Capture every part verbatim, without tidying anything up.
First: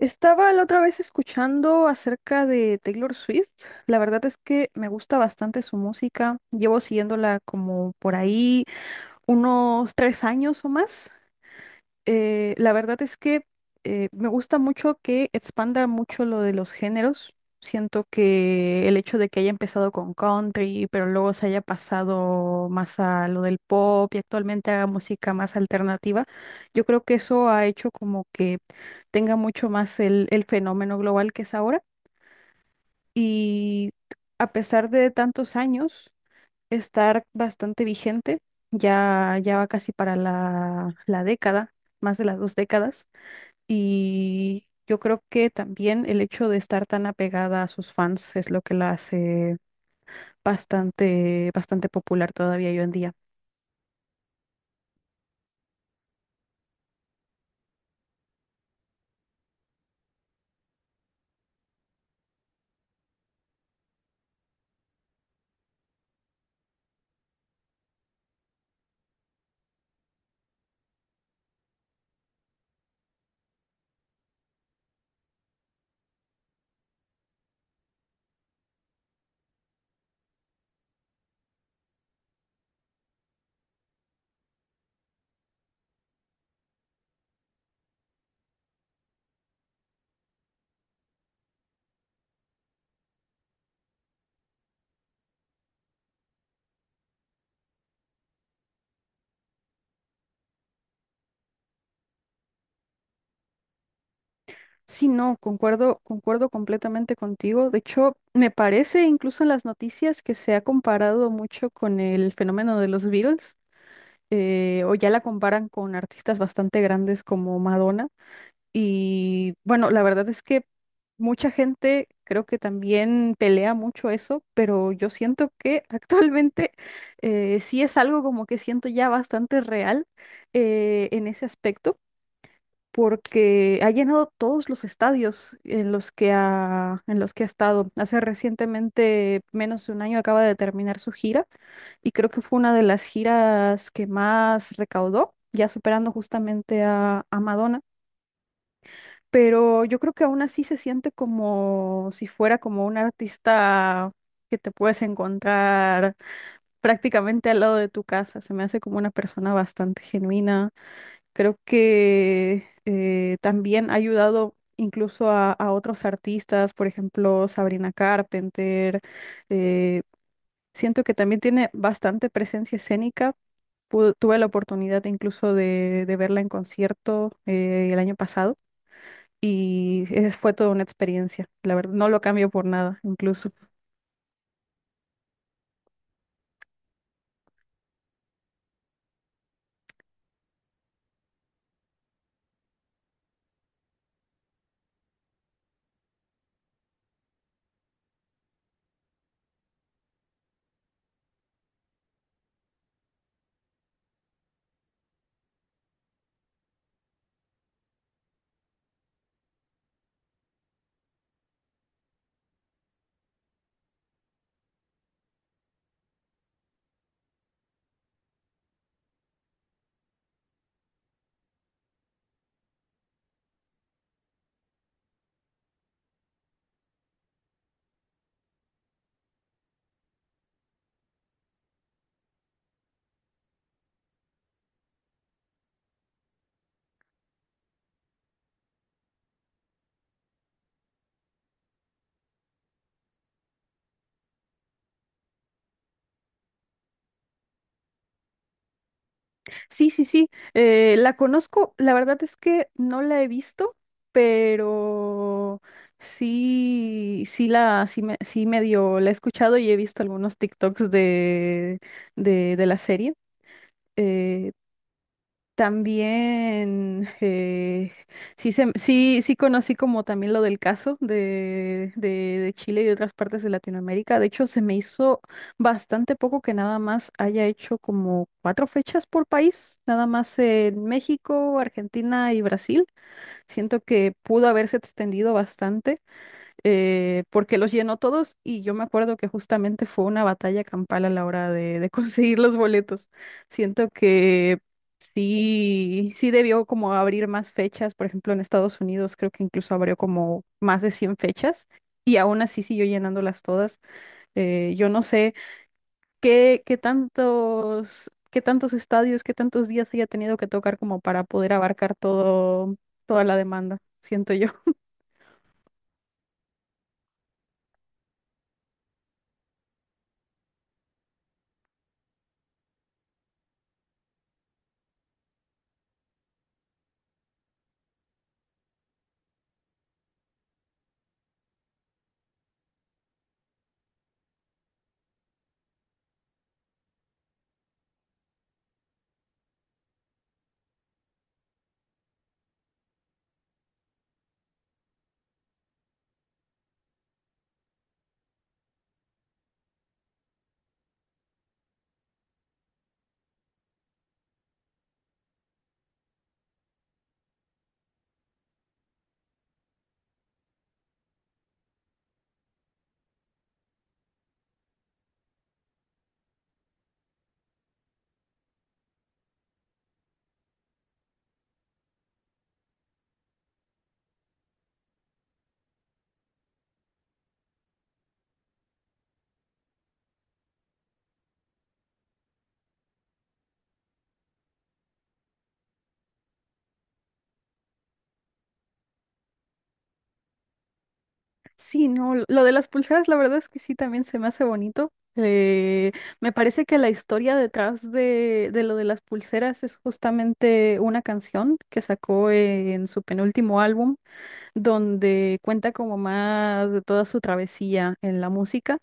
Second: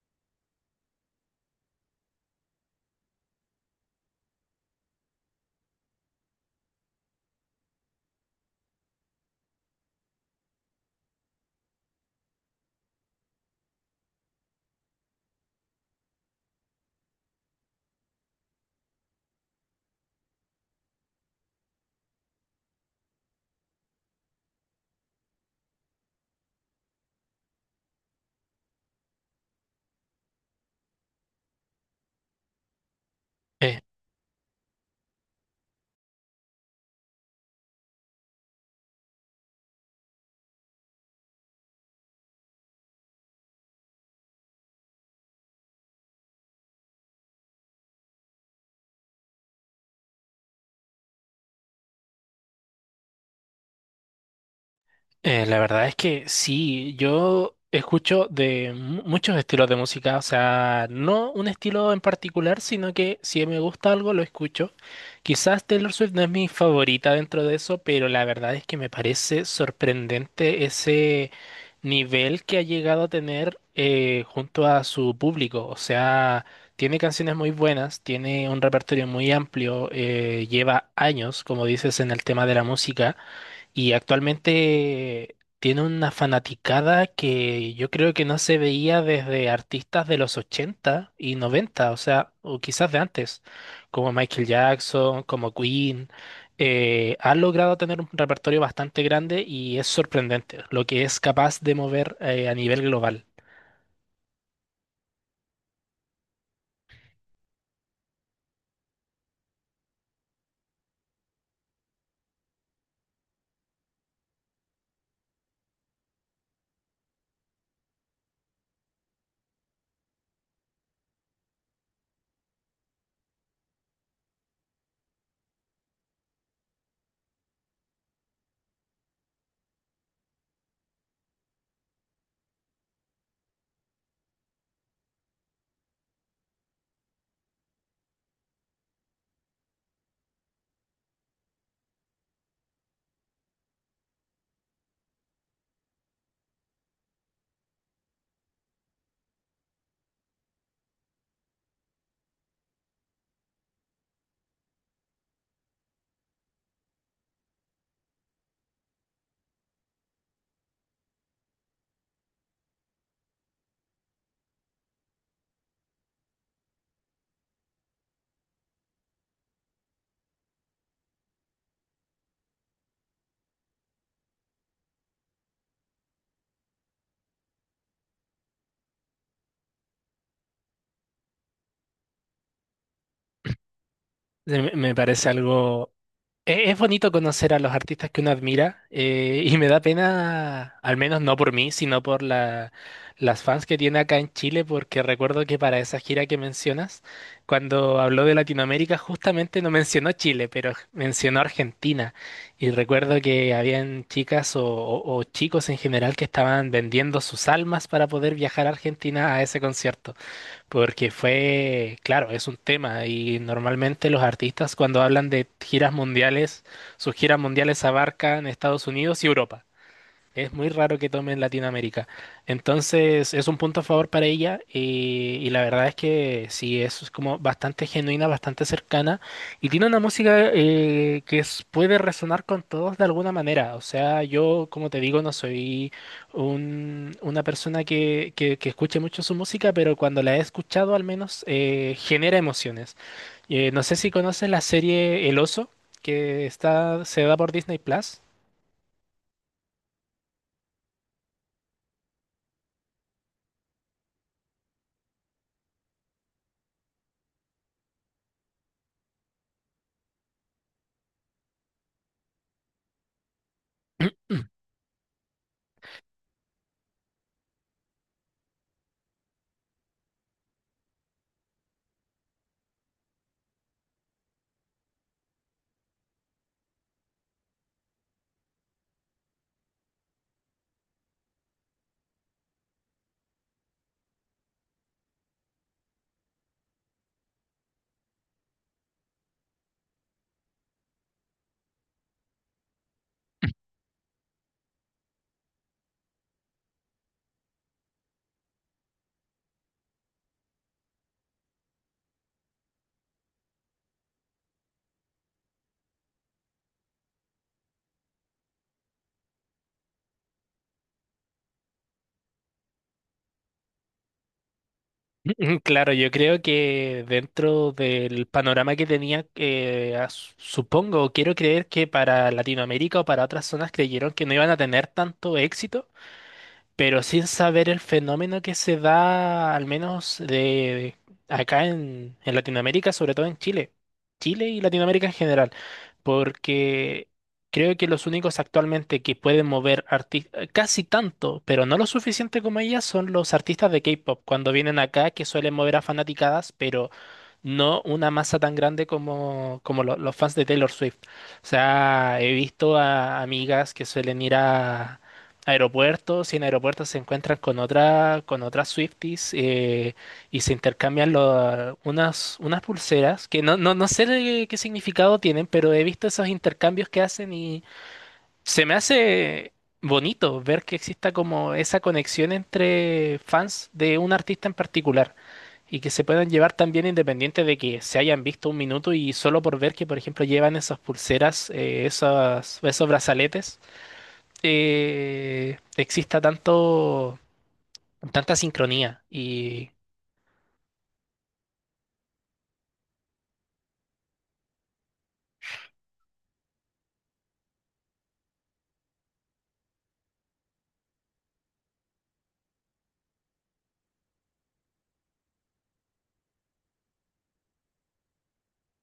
Estaba la otra vez escuchando acerca de Taylor Swift. La verdad es que me gusta bastante su música. Llevo siguiéndola como por ahí unos tres años o más. Eh, la verdad es que eh, me gusta mucho que expanda mucho lo de los géneros. Siento que el hecho de que haya empezado con country, pero luego se haya pasado más a lo del pop y actualmente haga música más alternativa, yo creo que eso ha hecho como que tenga mucho más el, el fenómeno global que es ahora. Eh, Y a pesar de tantos años, estar bastante vigente, ya, ya va casi para la, la década, más de las dos décadas. Y yo creo que también el hecho de estar tan apegada a sus fans es lo que la hace bastante, bastante popular todavía hoy en día. eh, la verdad es que sí, yo escucho de mu- muchos estilos de música, o sea, no un estilo en particular, sino que si me gusta algo lo escucho. Quizás Taylor Swift no es mi favorita dentro de eso, pero la verdad es que me parece sorprendente ese nivel que ha llegado a tener eh, junto a su público. O sea, tiene canciones muy buenas, tiene un repertorio muy amplio, eh, lleva años, como dices, en el tema de la música. Y actualmente tiene una fanaticada que yo creo que no se veía desde artistas de los ochenta y noventa, o sea, o quizás de antes, como Michael Jackson, como Queen. Eh, ha logrado tener un repertorio bastante grande y es sorprendente lo que es capaz de mover eh, a nivel global. Sí, no, concuerdo, concuerdo completamente contigo. De hecho, me parece incluso en las noticias que se ha comparado mucho con el fenómeno de los Beatles, eh, o ya la comparan con artistas bastante grandes como Madonna. Y bueno, la verdad es que mucha gente creo que también pelea mucho eso, pero yo siento que actualmente eh, sí es algo como que siento ya bastante real eh, en ese aspecto, porque ha llenado todos los estadios en los que ha, en los que ha estado. Hace recientemente, menos de un año, acaba de terminar su gira y creo que fue una de las giras que más recaudó, ya superando justamente a a Madonna, pero yo creo que aún así se siente como si fuera como un artista que te puedes encontrar prácticamente al lado de tu casa. Se me hace como una persona bastante genuina. Creo que eh, también ha ayudado incluso a, a otros artistas, por ejemplo, Sabrina Carpenter. eh, Siento que también tiene bastante presencia escénica. Pu- tuve la oportunidad incluso de, de verla en concierto eh, el año pasado. Y eh, fue toda una experiencia, la verdad, no lo cambio por nada, incluso. Se Me me parece algo. E- Es bonito conocer a los artistas que uno admira, eh, y me da pena, al menos no por mí, sino por la- las fans que tiene acá en Chile, porque recuerdo que para esa gira que mencionas, cuando habló de Latinoamérica, justamente no mencionó Chile, pero mencionó Argentina. Y recuerdo que habían chicas o, o o chicos en general que estaban vendiendo sus almas para poder viajar a Argentina a ese concierto, porque fue, claro, es un tema, y normalmente los artistas cuando hablan de giras mundiales, sus giras mundiales abarcan Estados Unidos y Europa. Es muy raro que tome en Latinoamérica. Entonces, es un punto a favor para ella, y, y la verdad es que sí, es como bastante genuina, bastante cercana, y tiene una música eh, que es- puede resonar con todos de alguna manera. O sea, yo, como te digo, no soy un- una persona que, que- que escuche mucho su música, pero cuando la he escuchado al menos eh, genera emociones. Eh, no sé si conoces la serie El Oso, que está, se da por Disney Plus. Sí, sí, sí, eh, la conozco, la verdad es que no la he visto, pero sí, sí la, sí me, sí medio la he escuchado y he visto algunos TikToks de, de, de la serie. eh, También, eh, sí, se- sí, sí conocí como también lo del caso de, de, de Chile y de otras partes de Latinoamérica. De hecho, se me hizo bastante poco que nada más haya hecho como cuatro fechas por país, nada más en México, Argentina y Brasil. Siento que pudo haberse extendido bastante, eh, porque los llenó todos y yo me acuerdo que justamente fue una batalla campal a la hora de, de conseguir los boletos. Siento que sí, sí debió como abrir más fechas, por ejemplo en Estados Unidos creo que incluso abrió como más de cien fechas y aún así siguió llenándolas todas. Eh, yo no sé qué, qué tantos, qué tantos estadios, qué tantos días haya tenido que tocar como para poder abarcar todo, toda la demanda, siento yo. Mm, claro, yo creo que dentro del panorama que tenía, eh, as- supongo, quiero creer que para Latinoamérica o para otras zonas creyeron que no iban a tener tanto éxito, pero sin saber el fenómeno que se da, al menos de acá en, en Latinoamérica, sobre todo en Chile. Chile y Latinoamérica en general, porque creo que los únicos actualmente que pueden mover arti- casi tanto, pero no lo suficiente como ellas, son los artistas de K-pop, cuando vienen acá, que suelen mover a fanaticadas, pero no una masa tan grande como, como lo- los fans de Taylor Swift. O sea, he visto a amigas que suelen ir a aeropuertos, y en aeropuertos se encuentran con otra, con otras Swifties, eh, y se intercambian lo- unas, unas pulseras que no, no, no sé de qué significado tienen, pero he visto esos intercambios que hacen, y se me hace bonito ver que exista como esa conexión entre fans de un artista en particular. Y que se puedan llevar también independiente de que se hayan visto un minuto, y solo por ver que, por ejemplo, llevan esas pulseras, eh, esas- esos brazaletes, eh, exista tanto, tanta sincronía. Y Sí, no, lo lo de las pulseras, la verdad es que sí, también se me hace bonito. Eh, me parece que la historia detrás de, de lo de las pulseras es justamente una canción que sacó en su penúltimo álbum, donde cuenta como más de toda su travesía en la música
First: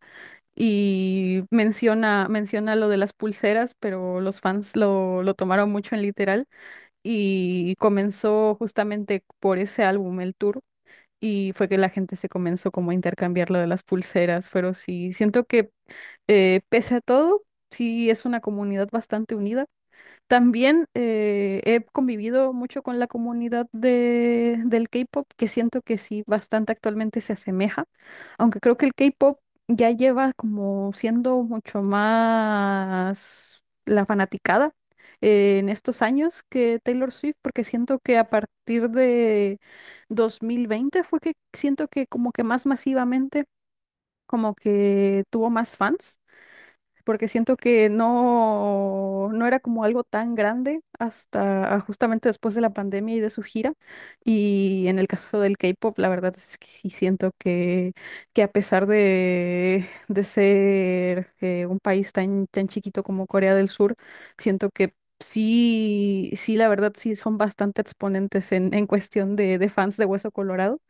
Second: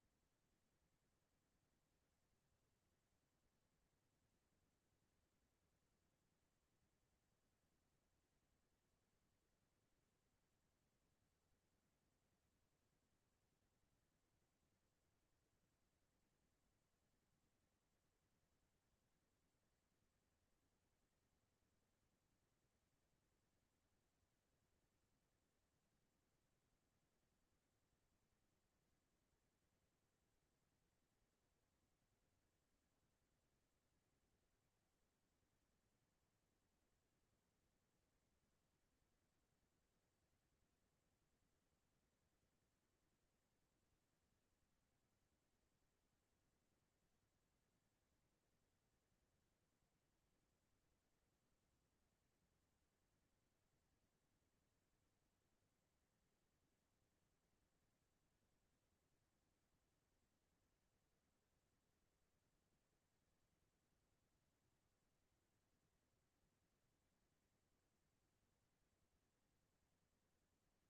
y menciona, menciona lo de las pulseras, pero los fans lo, lo tomaron mucho en literal y comenzó justamente por ese álbum, el tour, y fue que la gente se comenzó como a intercambiar lo de las pulseras, pero sí, siento que, eh, pese a todo, sí es una comunidad bastante unida. También, eh, he convivido mucho con la comunidad de, del K-pop, que siento que sí, bastante actualmente se asemeja, aunque creo que el K-pop ya lleva como siendo mucho más la fanaticada eh, en estos años que Taylor Swift, porque siento que a partir de dos mil veinte fue que siento que como que más masivamente como que tuvo más fans, porque siento que no, no era como algo tan grande hasta ah, justamente después de la pandemia y de su gira. Y en el caso del K-pop, la verdad es que sí siento que, que a pesar de, de ser eh, un país tan, tan chiquito como Corea del Sur, siento que sí, sí, la verdad sí son bastante exponentes en, en cuestión de, de fans de Hueso Colorado,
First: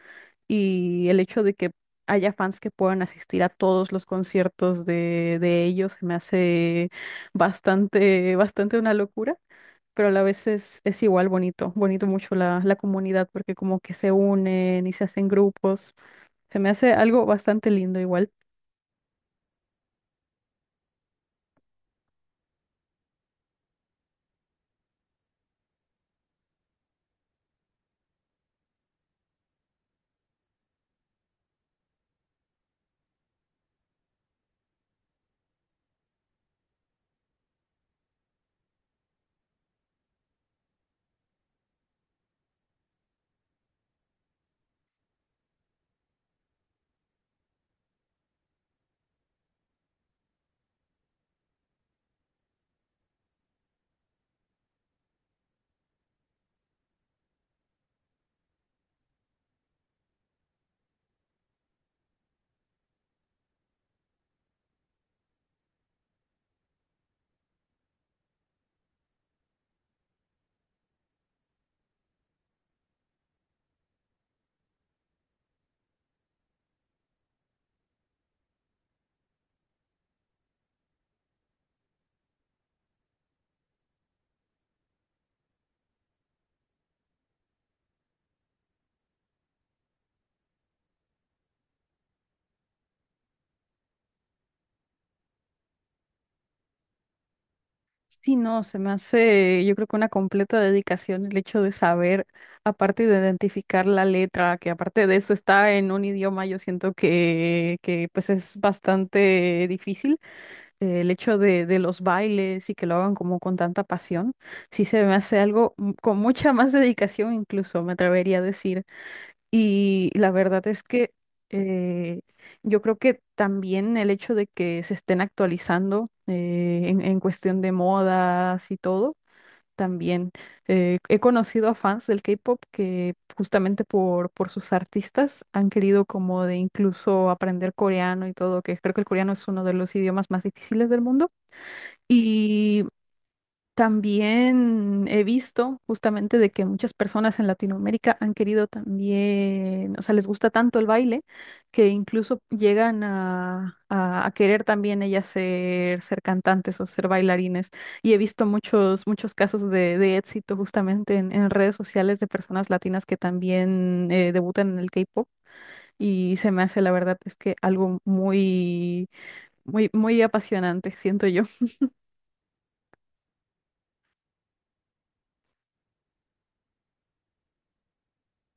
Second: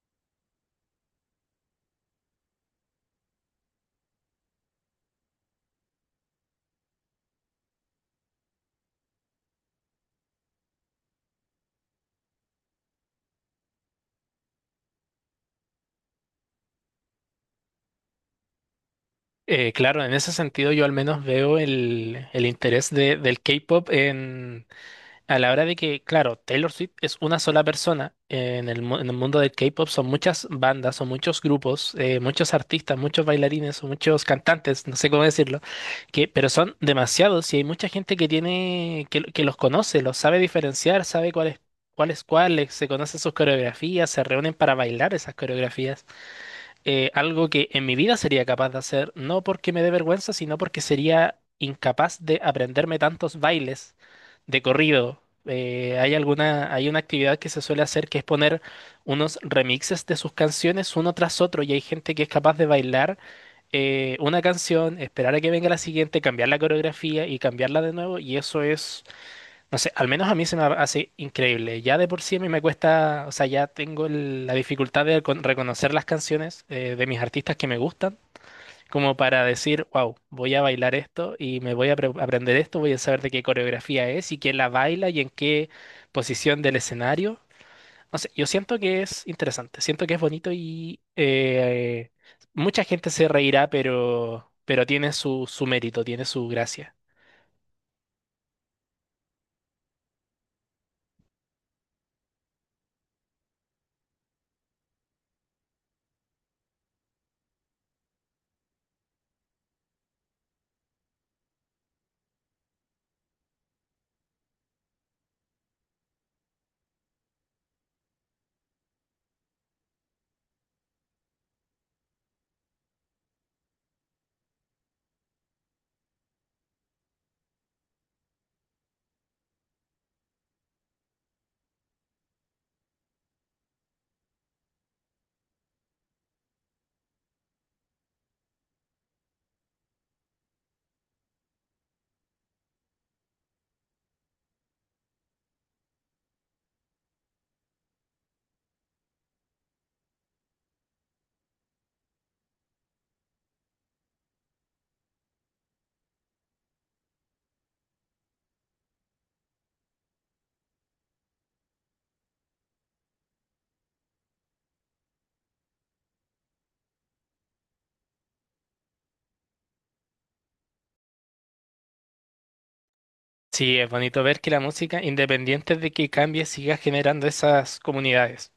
y el hecho de que haya fans que puedan asistir a todos los conciertos de, de ellos se me hace bastante, bastante una locura, pero a la vez es, es igual bonito, bonito mucho la, la comunidad porque como que se unen y se hacen grupos, se me hace algo bastante lindo igual. eh, claro, en ese sentido yo al menos veo el, el interés de- del K-pop en a la hora de que, claro, Taylor Swift es una sola persona, eh, en el, mu- en el mundo del K-pop son muchas bandas, son muchos grupos, eh, muchos artistas, muchos bailarines, son muchos cantantes, no sé cómo decirlo, que, pero son demasiados, y hay mucha gente que tiene, que, que los conoce, los sabe diferenciar, sabe cuál es, cuál es cuál, eh, se conocen sus coreografías, se reúnen para bailar esas coreografías, eh, algo que en mi vida sería capaz de hacer, no porque me dé vergüenza, sino porque sería incapaz de aprenderme tantos bailes de corrido. Eh, hay alguna, hay una actividad que se suele hacer, que es poner unos remixes de sus canciones uno tras otro, y hay gente que es capaz de bailar eh, una canción, esperar a que venga la siguiente, cambiar la coreografía y cambiarla de nuevo, y eso es, no sé, al menos a mí se me hace increíble. Ya de por sí a mí me cuesta, o sea, ya tengo el- la dificultad de recon- reconocer las canciones eh, de mis artistas que me gustan, como para decir, wow, voy a bailar esto, y me voy a apre- aprender esto, voy a saber de qué coreografía es, y quién la baila, y en qué posición del escenario. No sé, yo siento que es interesante, siento que es bonito, y eh, mucha gente se reirá, pero, pero tiene su, su mérito, tiene su gracia. Sí, no, se me hace, yo creo que una completa dedicación el hecho de saber, aparte de identificar la letra, que aparte de eso está en un idioma, yo siento que, que pues es bastante difícil, eh, el hecho de, de los bailes y que lo hagan como con tanta pasión, sí se me hace algo mm, con mucha más dedicación incluso, me atrevería a decir. Y la verdad es que, eh, yo creo que también el hecho de que se estén actualizando eh, en, en cuestión de modas y todo. También, eh, he conocido a fans del K-pop que justamente por, por sus artistas han querido como de incluso aprender coreano y todo, que creo que el coreano es uno de los idiomas más difíciles del mundo. Y también he visto justamente de que muchas personas en Latinoamérica han querido también, o sea, les gusta tanto el baile que incluso llegan a, a- a querer también ellas ser, ser cantantes o ser bailarines. Y he visto muchos, muchos casos de, de éxito justamente en, en redes sociales de personas latinas que también, eh, debutan en el K-pop. Y se me hace, la verdad, es que algo muy, muy, muy apasionante, siento yo. Sí, es bonito ver que la música, independiente de que cambie, siga generando esas comunidades.